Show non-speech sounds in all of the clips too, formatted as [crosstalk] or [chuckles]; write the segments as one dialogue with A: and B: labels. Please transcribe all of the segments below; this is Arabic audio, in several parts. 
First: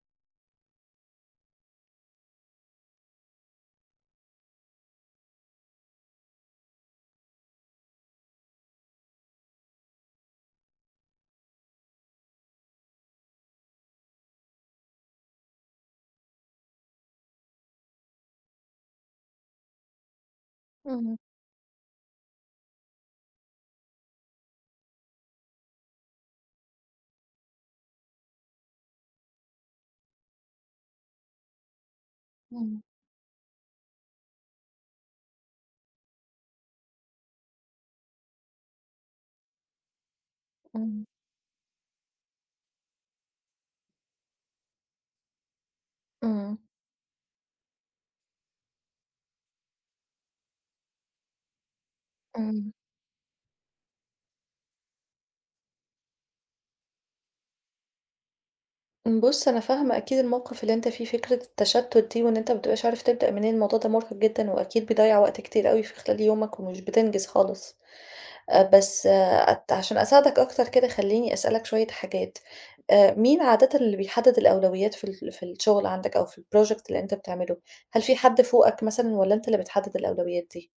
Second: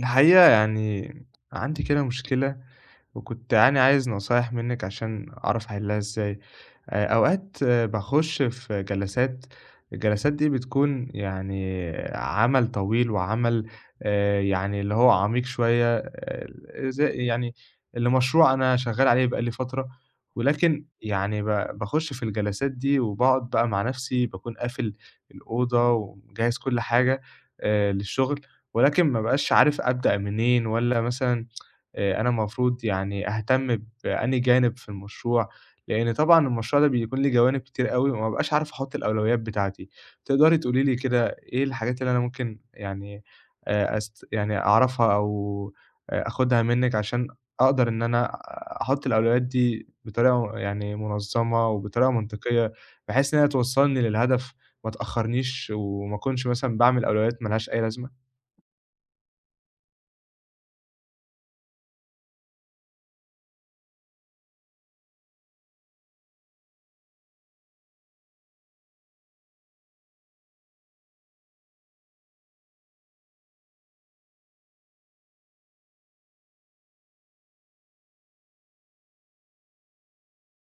A: الحقيقة يعني عندي كده مشكلة وكنت يعني عايز نصايح منِّك عشان أعرف أَحلّها إزاي. آآ أوقات باخُش في جلسات، الجلسات دي بتكون يعني عمل طويل وعمل آآ يعني اللي هو عميق شوية آآ ز يعني لمشروع أنا شغّال عليه بقى لي فترة ولكن
B: إمم.
A: يعني ب باخُش في الجلسات دي وباقعُد بقى مع نَفْسي باكون قافل الأوضة ومجَهّز كل حاجة آآ للشُغل ولكن ما بقاش عارف أبدأ منين والّا مثلًا [tsk] آآ أنا
B: إمم.
A: المفروض يعني أهتم بأنهي جانب في المشروع، لإن طبعًا المشروع ده بيكون ليه جوانب كتير أوي وما أبقاش عارف أحُط الأولويات بتاعتي. تقدري تقولي لي
B: إمم.
A: كده إيه الحاجات اللي أنا ممكن يعني آآ أس يعني أعرفها أو آآ
B: إمم.
A: آخُدها منِّك عشان أقدر إن أنا أحُط الأولويات دي بطريقة يعني مُنظّمة وبطريقة
B: إمم.
A: منطقيّة بحيث إن هي توصّلني للهدف ما تأخّرنيش، وما أكونش مثلًا باعمل أولويات ما لهاش أي لازمة؟
B: ام بُص، أنا فاهمة أكيد الموقِف اللي أنت فيه، فكرة التشَتُّت دي وإن أنت ما بتبقاش عارف تبدأ منين، الموضوع ده مُرهِق جدًا وأكيد بيضيَّع وقت كتير أوي في خلال يومك ومش بتنجز خالص. آآ بس أت عشان أساعدك أكتر كده خلّيني أسألك شوية حاجات، آآ مين عادَةً اللي بيحدّد الأولويات في ال في الشُغل عندك أو في الproject اللي أنت بتعمله؟ هل في حد فوقك مثلًا والّا أنت اللي بتحدّد الأولويات دي؟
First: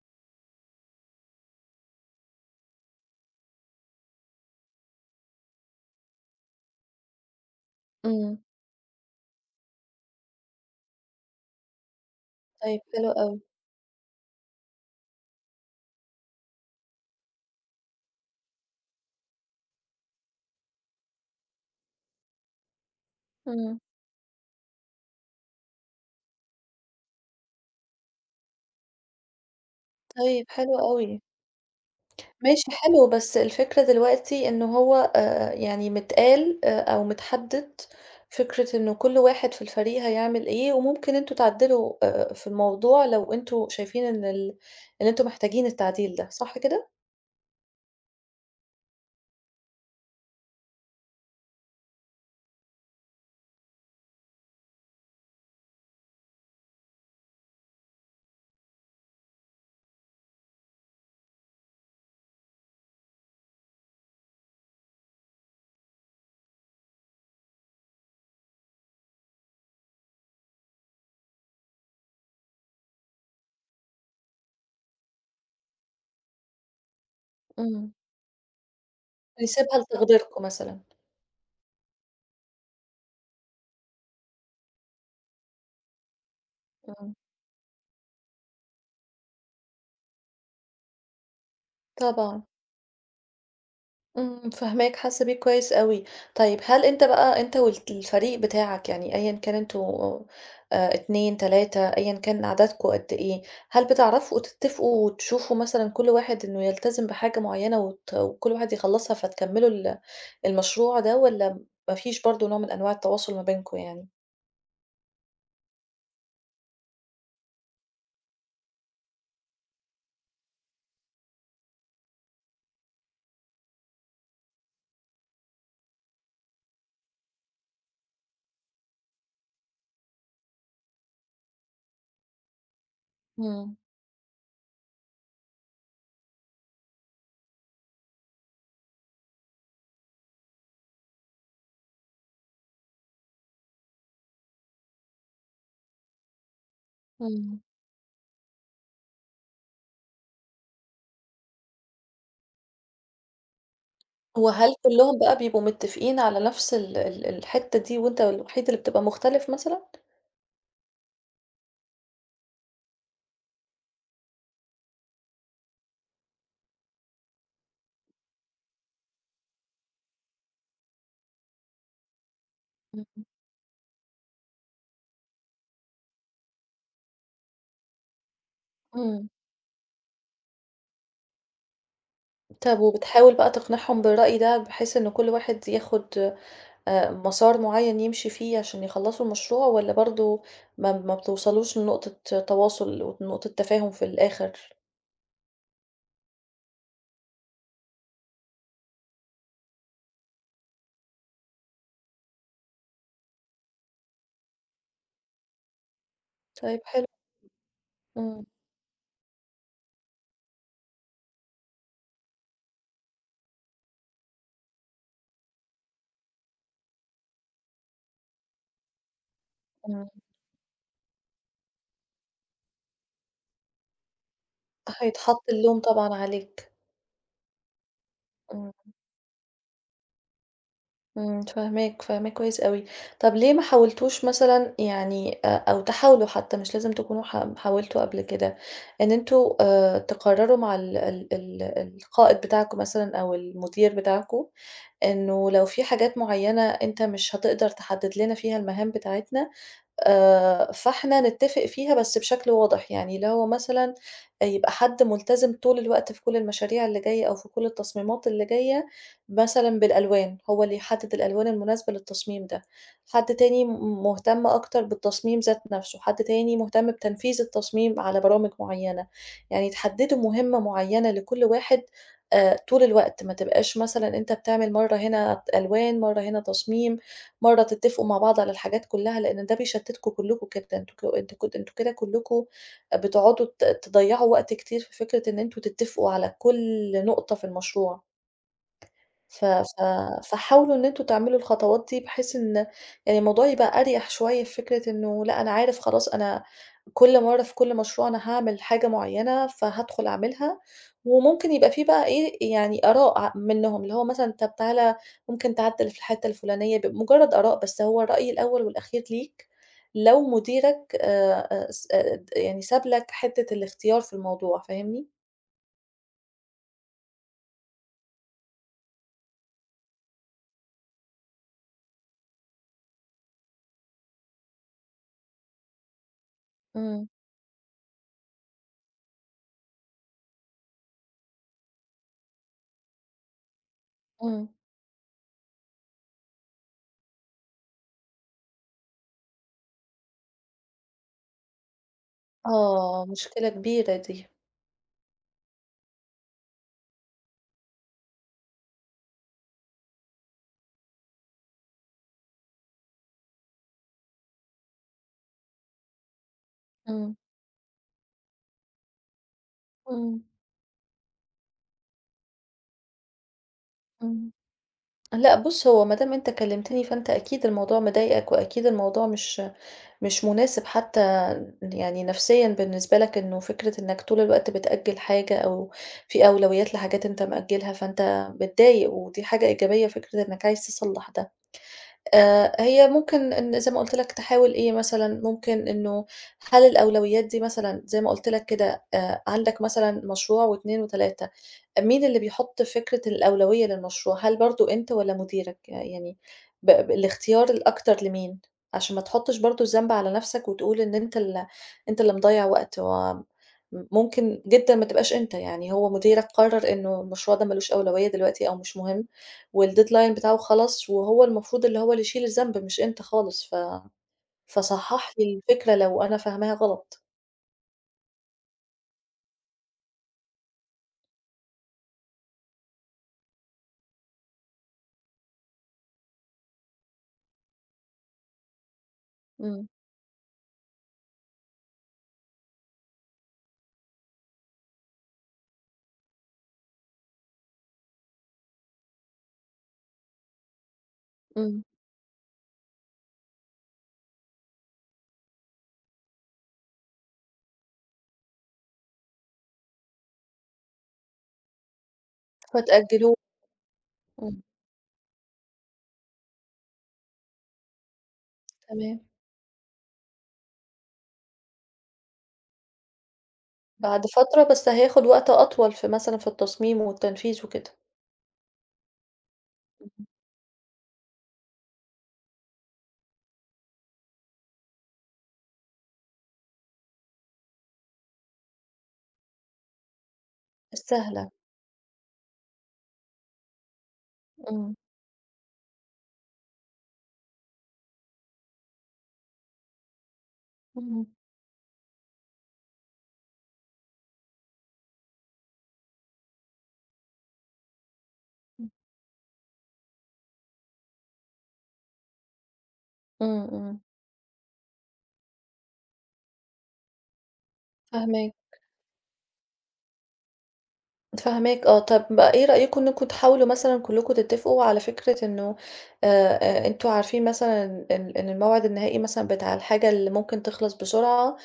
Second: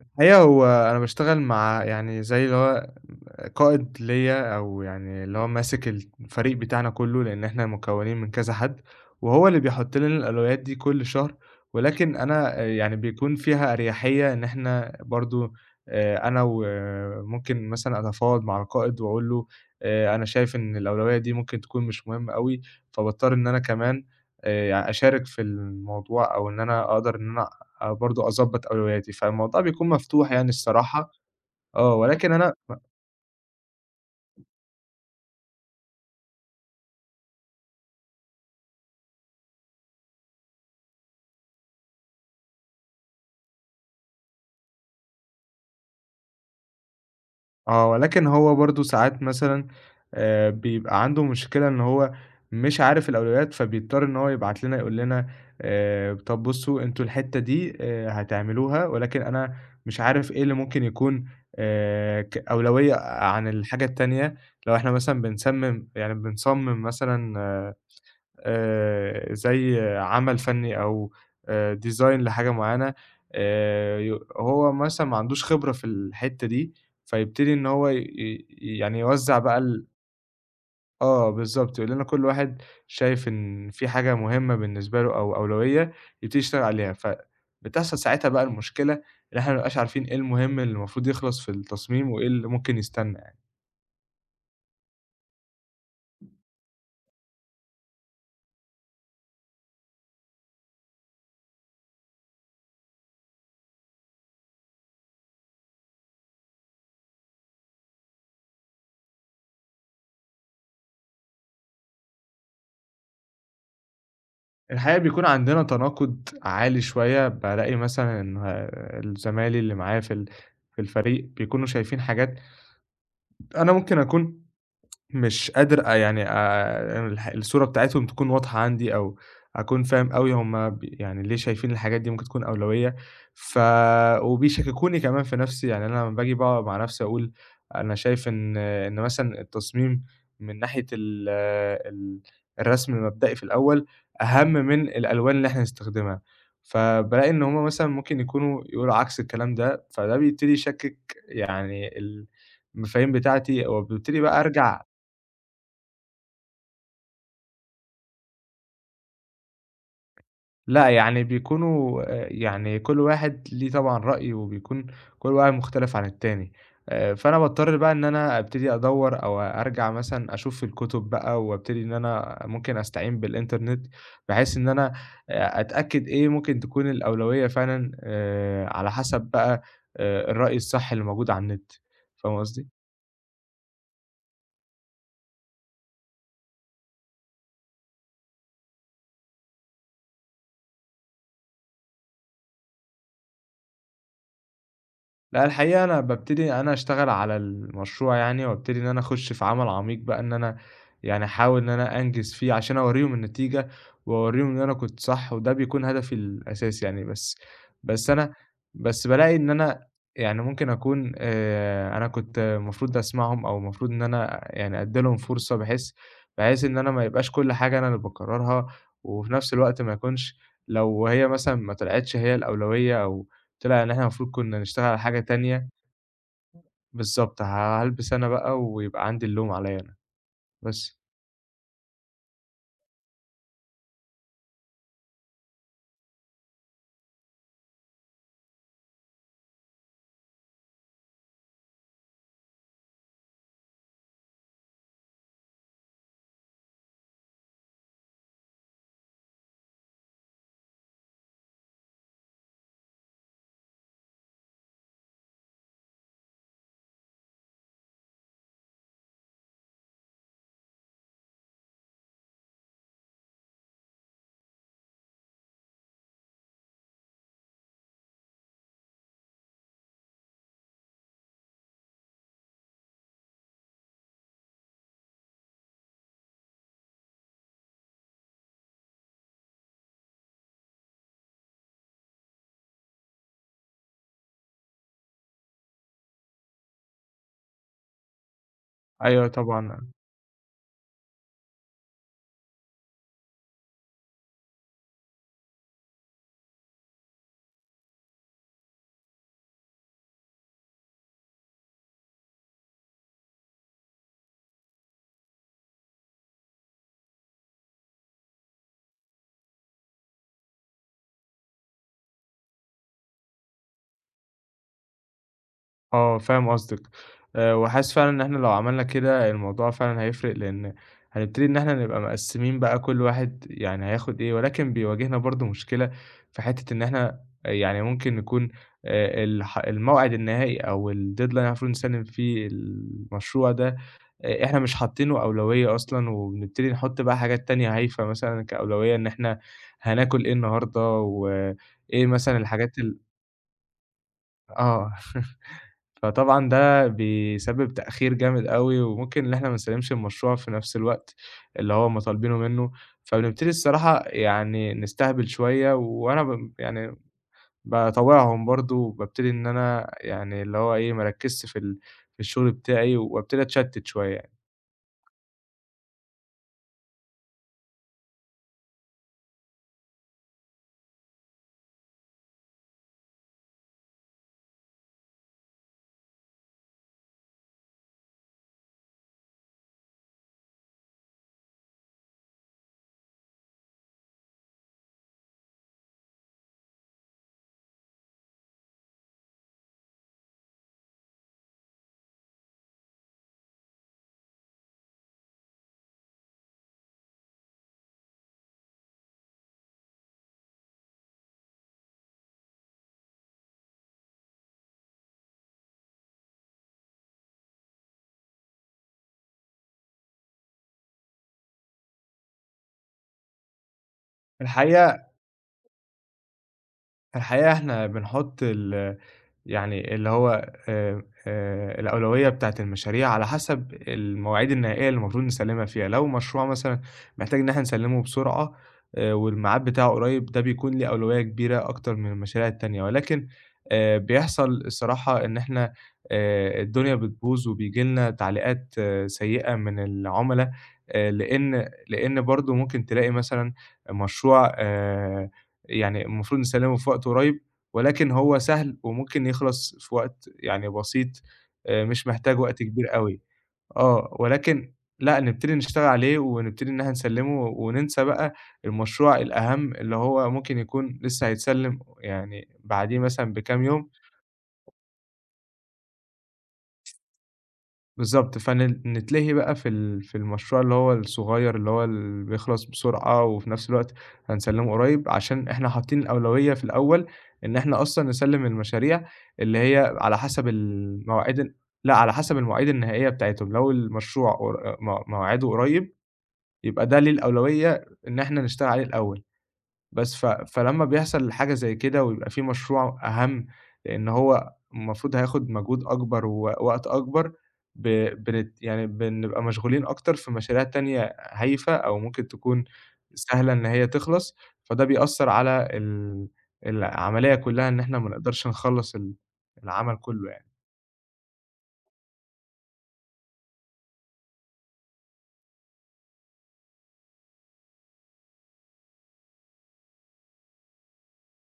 A: الحقيقة هو أنا باشتغل مع يعني زي اللي هو م قائد ليّا أو يعني اللي هو ماسك الت الفريق بتاعنا كُلّه لإن إحنا مكوّنين من
B: إمم.
A: كذا حَد وهو اللي بيحُط لنا الألويات دي كل شهر، ولكن أنا آآ
B: طيب،
A: يعني
B: حلو
A: بيكون
B: أوي.
A: فيها أريحيّة إن إحنا برضه آآ أنا و ممكن مثلًا أتفاوض مع القائد وأقول له آآ أنا شايف إن الأولوية دي ممكن تكون مش مهمّة أوي، فباضطر إن أنا
B: إمم.
A: كمان آآ يع أشارك في الموضوع أو إن أنا أقدر إن أنا آآ برضه أضبّط أولوياتي، فالموضوع بيكون مفتوح
B: طيب،
A: يعني
B: حلو
A: الصراحة،
B: أوي.
A: آه، ولكن أنا
B: ماشي
A: ب
B: حلو، بس الفكرة دلوقتي إنه هو آآ يعني متقال آآ أو متحدّد فكرة إن كل واحد في الفريق هيعمل إيه وممكن أنتم تعدّلوا آآ في الموضوع لو أنتم شايفين إن ال إن أنتم محتاجين التعديل ده، صح كده؟
A: آه، ولكن هو برضه ساعات مثلًا آآ بيبقى عنده مشكلة إن هو مش عارف الأولويات فبيضطر إن هو يبعت لنا يقول لنا: "آآ طَب بُصّوا أنتم الحتّة دي آآ هتعملوها ولكن أنا مش عارف إيه اللي ممكن يكون آآ ك أولوية عن الحاجة التانية." لو إحنا مثلًا بنسمّم يعني بنصمّم مثلًا آآ زي عَمل فَنّي أو آآ design لحاجة معيّنة، آآ يو هو مثلًا ما عندوش خبرة في الحتّة دي، فيبتدي إن هو
B: إمم.
A: ي ي يعني يوزّع بقى
B: بيسيبها
A: ال
B: لتقديركم مثلًا.
A: آه، بالضبط، يقول لنا: "كل واحد شايف إن في حاجة مهمّة بالنسبة له أو أولوية يبتدي يتشتغل عليها."
B: إمم.
A: فبتحصل ساعتها بقى المشكلة إن إحنا ما بنبقاش عارفين إيه المهم اللي المفروض يخلص في التصميم وإيه
B: طبعًا.
A: اللي ممكن يستنّى يع
B: إمم، فاهماك حاسّة بيك كويس أوي. طيب هل أنت بقى أنت والت الفريق بتاعك يعني أيًا كان أنتم آآ 2، 3 أيًا كان عددكم قد إيه، هل بتعرَفوا تتّفقوا وتشوفوا مثلًا كل واحد إنه يلتزم بحاجة معيّنة وت وكل واحد يخلّصها فتكمّلوا ال المشروع ده والّا ما فيش برضه نوع من أنواع التواصُل ما بينكم يعني؟
A: الحقيقة بيكُون عندنا تناقُض عالي شوية، بالاقي مثلًا آآ ال زمايلي اللي معايا في ال في الفريق بيكُونوا شايفين حاجات أنا ممكن أكُون مش قادر أ يعني آآ الح الصورة بتاعتهم تكُون واضحة عندي أو أكُون فاهم أوي هُم ب يعني ليه شايفين الحاجات دي ممكن تكُون أولويّة ف
B: إمم.
A: وبيشكّكوني كمان في نَفْسي، يعني أنا لما باجي باقعُد مع نَفْسي أقول: "أنا شايف إن إن مثلًا التصميم من ناحية ال ال الرسم المبدئي في الأول أهَم من الألوان اللي إحنا هنستخدمها." فبالاقي إن
B: إمم.
A: هُم مثلًا ممكن يكُونوا يقولوا عكْس الكلام ده، فده بيبتدي يشكّك يعني المفاهيم بتاعتي، وبابتدي بقى
B: وهل
A: أرجَع
B: كلّهم بقى بيبقوا متّفقين على نفس ال ال الحِتّة دي وأنت الوحيد اللي بتبقى مختلِف مثلًا؟
A: لا، يعني بيكُونوا، آآ يعني كل واحد ليه طبعًا رأيه وبيكُون كل واحد مختلِف عن التاني آآ، فأنا باضطر بقى إن أنا أبتدي أدوّر أو أرجَع مثلًا أشوف في الكُتُب بقى وأبتدي إن أنا ممكن استعين
B: إمم.
A: بالإنترنت بحيث إن أنا آآ أتأكّد إيه ممكن تكُون الأولوية فعلًا آآ، على حسَب
B: إمم.
A: بقى آآ الرأي الصح اللي موجود على النت، فاهمة قصدي؟
B: طَب وبتحاول بقى تقنِعهم بالرأي ده بحيث إن كل واحد ياخد آآ مسار معيّن يمشِي فيه عشان يخلّصوا المشروع والّا برضه ما ما بتوصَلوش لنقطة تواصُل ونقطة تفاهُم في الآخِر؟
A: لأ الحقيقة أنا بابتدي أنا أشتغل على المشروع يعني وابتدي إن أنا أخُش في عمل عميق بقى، إن أنا يعني أحاول إن أنا أنجِز فيه عشان أورّيهم النتيجة وأورّيهم إن أنا كنت صح وده بيكون هدفي
B: طيب
A: الأساسي يعني،
B: حلو.
A: بس بس أنا
B: إمم.
A: بس بالاقي إن أنا يعني ممكن أكُون آآ، أنا كنت المفروض أسمَعهم أو المفروض إن أنا يعني أدّي لهم فرصة بحيث بحيث إن أنا ما يبقاش كل حاجة أنا اللي باقرّرها وفي نفس الوقت ما
B: إمم.
A: يكونش لو هي مثلًا ما طلعتش هي الأولوية أو طلع إن إحنا المفروض كنا نشتغل على حاجة
B: فهيتحط
A: تانية
B: اللوم طبعًا عليك.
A: بالضبط، هالبِس أنا بقى
B: إمم.
A: ويبقى عندي اللوم عليَّ أنا، بس.
B: إمم، فاهماك، فاهماك كويس أوي. طَب ليه ما حاولتوش مثلًا يعني أ أو تحاولوا حتى مش لازم تكونوا حا حاولتوا قبل كده إن أنتم آآ، تقرّروا مع ال ال ال القائد بتاعكم مثلًا أو المدير بتاعكم إنه لو في حاجات معيّنة أنت مش هتقدر تحدّد لنا فيها المهام بتاعتنا، آآ، فاحنا نتّفق فيها بس بشكل واضح، يعني اللي هو مثلًا يبقى حد ملتزِم طول الوقت في كل المشاريع اللي جايّة أو في كل التصميمات اللي جايّة مثلًا بالألوان، هو اللي يحدّد الألوان المناسبة للتصميم ده، حد تاني م مهتم أكتر بالتصميم ذات نّفْسه، حد تاني مهتم بتنفيذ التصميم على برامج معيّنة، يعني تحدّدوا مهمّة معيّنة لكل واحد آآ، طول الوقت ما تبقاش مثلًا أنت بتعمل مرّة هنا ألوان، مرّة هنا تصميم، مرّة تتّفقوا مع بعض على الحاجات كلّها، لأن ده بيشتّتكوا كلّكوا جدًا أنتك أنتم ك أنتم كده كلّكوا بتقعُدوا ت تضيّعوا وقت كتير في فكرة إن أنتم تتّفقوا على كل نقطة في المشروع
A: أيوه
B: ف
A: طبعًا
B: ف
A: أ
B: فحاولوا إن أنتم تعملوا الخطوات دي بحيث إن آآ الموضوع يبقى أريَح شوية في فكرة إنه لا أنا عارف خلاص، أنا كل مرّة في كل مشروع أنا هاعمل حاجة معيّنة، فهادخل أعملها وممكن يبقى في بقى إيه، يعني آراء ع منهم اللي هو مثلًا "طَب تعالَ ممكن تعدّل في الحِتّة الفلانية؟" ب مجرّد آراء، بس هو الرأي الأول والأخير ليك لو مديرك آآ س آآ ت يعني ساب لك حِتّة الاختيار في الموضوع، فاهمني؟
A: آه، فاهم قصدِك، آآ وحاسس فعلًا إن إحنا لو عملنا كده الموضوع فعلًا هيفرق، لإن هنبتدي إن إحنا نبقى مقسّمين بقى كل واحد يعني هياخُد إيه ولكن بيواجهنا برضه مشكلة في حتّة إن
B: إمم.
A: إحنا يعني ممكن نكون آآ الح الموعد النهائي أو الdeadline اللي إحنا المفروض نسلِّم فيه المشروع ده، آآ
B: إمم.
A: إحنا مش حاطّينه أولوية أصلًا وبنبتدي نحُط بقى حاجات تانية هايفة مثلًا كأولوية إن إحنا هناكُل إيه النهارده وإيه مثلًا الحاجات ال
B: آه، مشكلة كبيرة دي.
A: آه. [chuckles] فطبعًا ده بيسبِّب تأخير جامد أوي وممكن إن إحنا ما نسلِّمش المشروع في نَفْس الوقت اللي هم طالبينه منّه، فبنبتدي الصراحة يعني نستهبل شوية وأنا ب يعني
B: إمم.
A: باطاوعهم برضه وبابتدي إن أنا
B: إمم.
A: يعني اللي هو إيه، ما أركِّزش في ال في الشُغل بتاعي وابتدي أتشتِّت
B: إمم.
A: شوية.
B: لأ بُص، هو ما دام أنت كلِّمتني فأنت أكيد الموضوع مضايقك وأكيد الموضوع مش مش مناسب حتّى يعني نفسيًا بالنسبة لك إنه فكرة إنّك طول الوقت بتأجِّل حاجة أو في أولويات لحاجات أنت مأجّلها، فأنت متضايق ودي حاجة إيجابية فكرة إنّك عايز تصلّح ده. آآ هي ممكن إن زي ما قُلت لك تحاول إيه مثلًا ممكن إنه هل الأولويات دي مثلًا زي ما قُلت لك كده آآ عندك مثلًا مشروع و2 و3، مين اللي بيحُط فكرة الأولوية للمشروع، هل برضه أنت والّا مديرك، يعني ب الاختيار الأكتر لمين؟ عشان ما تحُطّش برضه الذنب على نَفْسك وتقول إن أنت ال أنت اللي مضيّع وقت وم م ممكن جدًا ما تبقاش أنت، يعني هو مديرك قرَّر إنه المشروع ده ما لوش أولوية دلوقتي أو مش مهم والdeadline بتاعه خلص وهو المفروض اللي هو اللي يشيل الذنب مش أنت خالص، ف
A: الحقيقة
B: فصحَّح لي الفكرة لو أنا فاهماها غلط.
A: في الحقيقة إحنا بنحُط ال يعني اللي هو آآ آآ الأولوية بتاعة المشاريع على حَسَب المواعيد النهائية اللي المفروض نسلِّمها فيها. لو مشروع مثلًا محتاج إن إحنا نسلِّمه بسرعة آآ والمعاد
B: إمم.
A: بتاعه قريّب ده بيكون له أولوية كبيرة أكتر من المشاريع التانية ولكن آآ بيحصل الصراحة إن إحنا آآ الدنيا بتبوظ وبييجي لنا تعليقات سيّئة من العُمَلا آآ
B: إمم.
A: لإن لإن برضه ممكن تلاقي مثلًا مشروع آآ يعني المفروض نسلِّمه في وقت قريّب ولكن هو سهل وممكن يخلص في وقت يعني بسيط آآ مش محتاج وقت كبير
B: فتأجِّلوه.
A: أوي. آه،
B: إمم.
A: ولكن لأ نبتدي نشتغل عليه ونبتدي إن إحنا نسلِّمه وننسى بقى
B: تمام.
A: المشروع الأهَم اللي هو ممكن يكون لسّه هيتسلِّم يعني بعديه مثلًا بكام يوم
B: بعد فترة بس هياخُد وقت أطول في مثلًا في التصميم والتنفيذ وكده.
A: بالضبط، فن نتلهي بقى في ال في المشروع اللي هو الصغير اللي هو ال بيخلص بسرعة وفي نَفْس الوقت هنسلِّمه قريّب عشان إحنا حاطّين الأولوية في الأول إن إحنا أصلًا نسلِّم المشاريع اللي هي على حَسَب ال
B: السهلة.
A: المواعيد ال لأ، على حَسَب المواعيد النهائية بتاعتهم لو المشروع و
B: إمم.
A: آآ م موعده قريّب يبقى ده ليه الأولوية إن إحنا نشتغل عليه الأول. بس، ف فلما
B: إمم.
A: بيحصل حاجة زي كده ويبقى في مشروع أهَم، لإن هو المفروض هياخُد مجهود أكبر ووقت أكبر ب بنت يعني بنبقى مشغولين أكتر في مشاريع تانية هايفة أو ممكن تكون
B: إمم،
A: سهلة إن
B: إمم.
A: هي تخلص، فده بيأثّر على ال العملية كُلّها إن إحنا ما
B: فاهماك.
A: نقدرش نخلَّص ال العمل كُلّه يعني.
B: فاهماك آه، طَب إيه رأيكم إنكم تحاولوا مثلًا كلكم تتفقوا على فكرة إنه آآ آآ أنتم عارفين مثلًا إن إن الموعد النهائي مثلًا بتاع الحاجة اللي ممكن تخلص بسرعة،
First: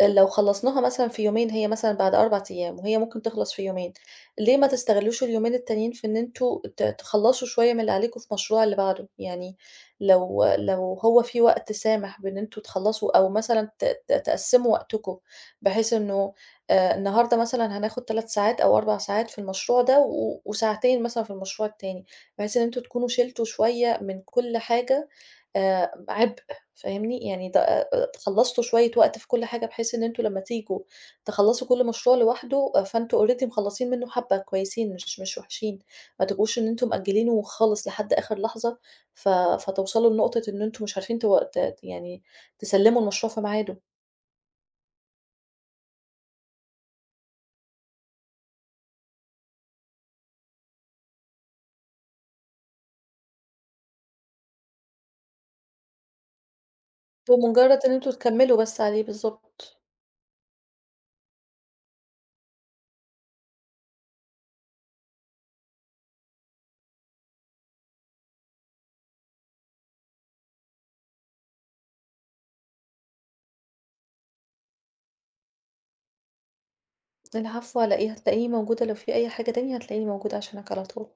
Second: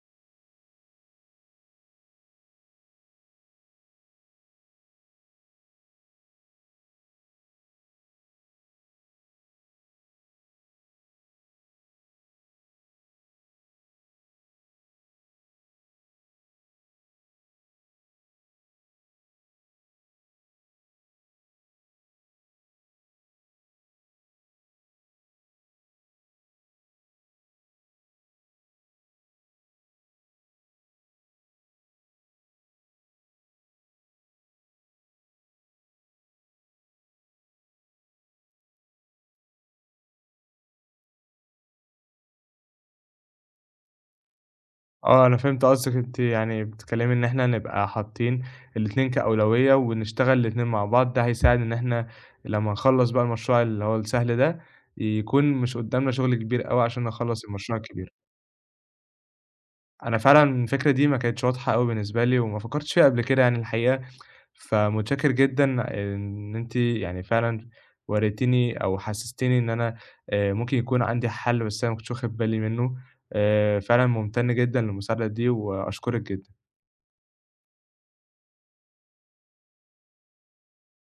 B: لو خلصناها مثلًا في يومين هي مثلًا بعد 4 أيام وهي ممكن تخلص في يومين، ليه ما تستغلّوش اليومين التانيين في إن أنتم ت تخلّصوا شوية من اللي عليكم في المشروع اللي بعده؟ يعني لو لو هو في وقت سامح بأن أنتم تخلصوا أو مثلًا ت ت تقسّموا وقتكم بحيث إنه آآ النهاردة مثلًا هناخد 3 ساعات أو 4 ساعات في المشروع ده و وساعتين مثلًا في المشروع التاني، بحيث إن أنتم تكونوا شِلتوا شوية من كل حاجة آآ عبء فاهمني، يعني ت آآ، خلصتوا شوية وقت في كل حاجة بحيث إن أنتم لمّا تيجوا تخلّصوا كل مشروع لوحده، فأنتم already مخلصين منه حبّة كويسين، مش مش وحشين ما تبقوش إن أنتم مأجلينه خالص لحد آخر لحظة ف فتوصلوا لنقطة إن أنتم مش عارفين ت ت يعني تسلّموا المشروع في ميعاده.
A: آه، أنا فهمت قصدِك. أنتِ يعني بتتكلمي إن إحنا نبقى حاطين الاتنين كأولوية، ونشتغل الاتنين مع بعض ده هيساعد إن احنا لمّا نخلّص بقى المشروع اللي هو السهل ده، يكون مش قدامنا شغل كبير أوي عشان نخلص المشروع
B: بمجرد إن
A: الكبير.
B: أنتم تكمّلوا بس عليه، بالضبط.
A: أنا فعلًا الفكرة دي ما كانتش واضحة أوي بالنسبة لي، وما فكرتش فيها قبل كده يعني الحقيقة. فمتشكر جدًا إن أنتِ يعني فعلًا وريتيني أو حسّستيني إن أنا آآ ممكن يكون عندي حل بس أنا ما كُنتش واخد بالي منه، آآ فعلًا مُمتن جدًا للمساعدة دي وأشكرِك جدًا.
B: العفو على إيه، هتلاقيني موجودة لو في أي حاجة تانية، هتلاقيني موجودة عشانك على طول.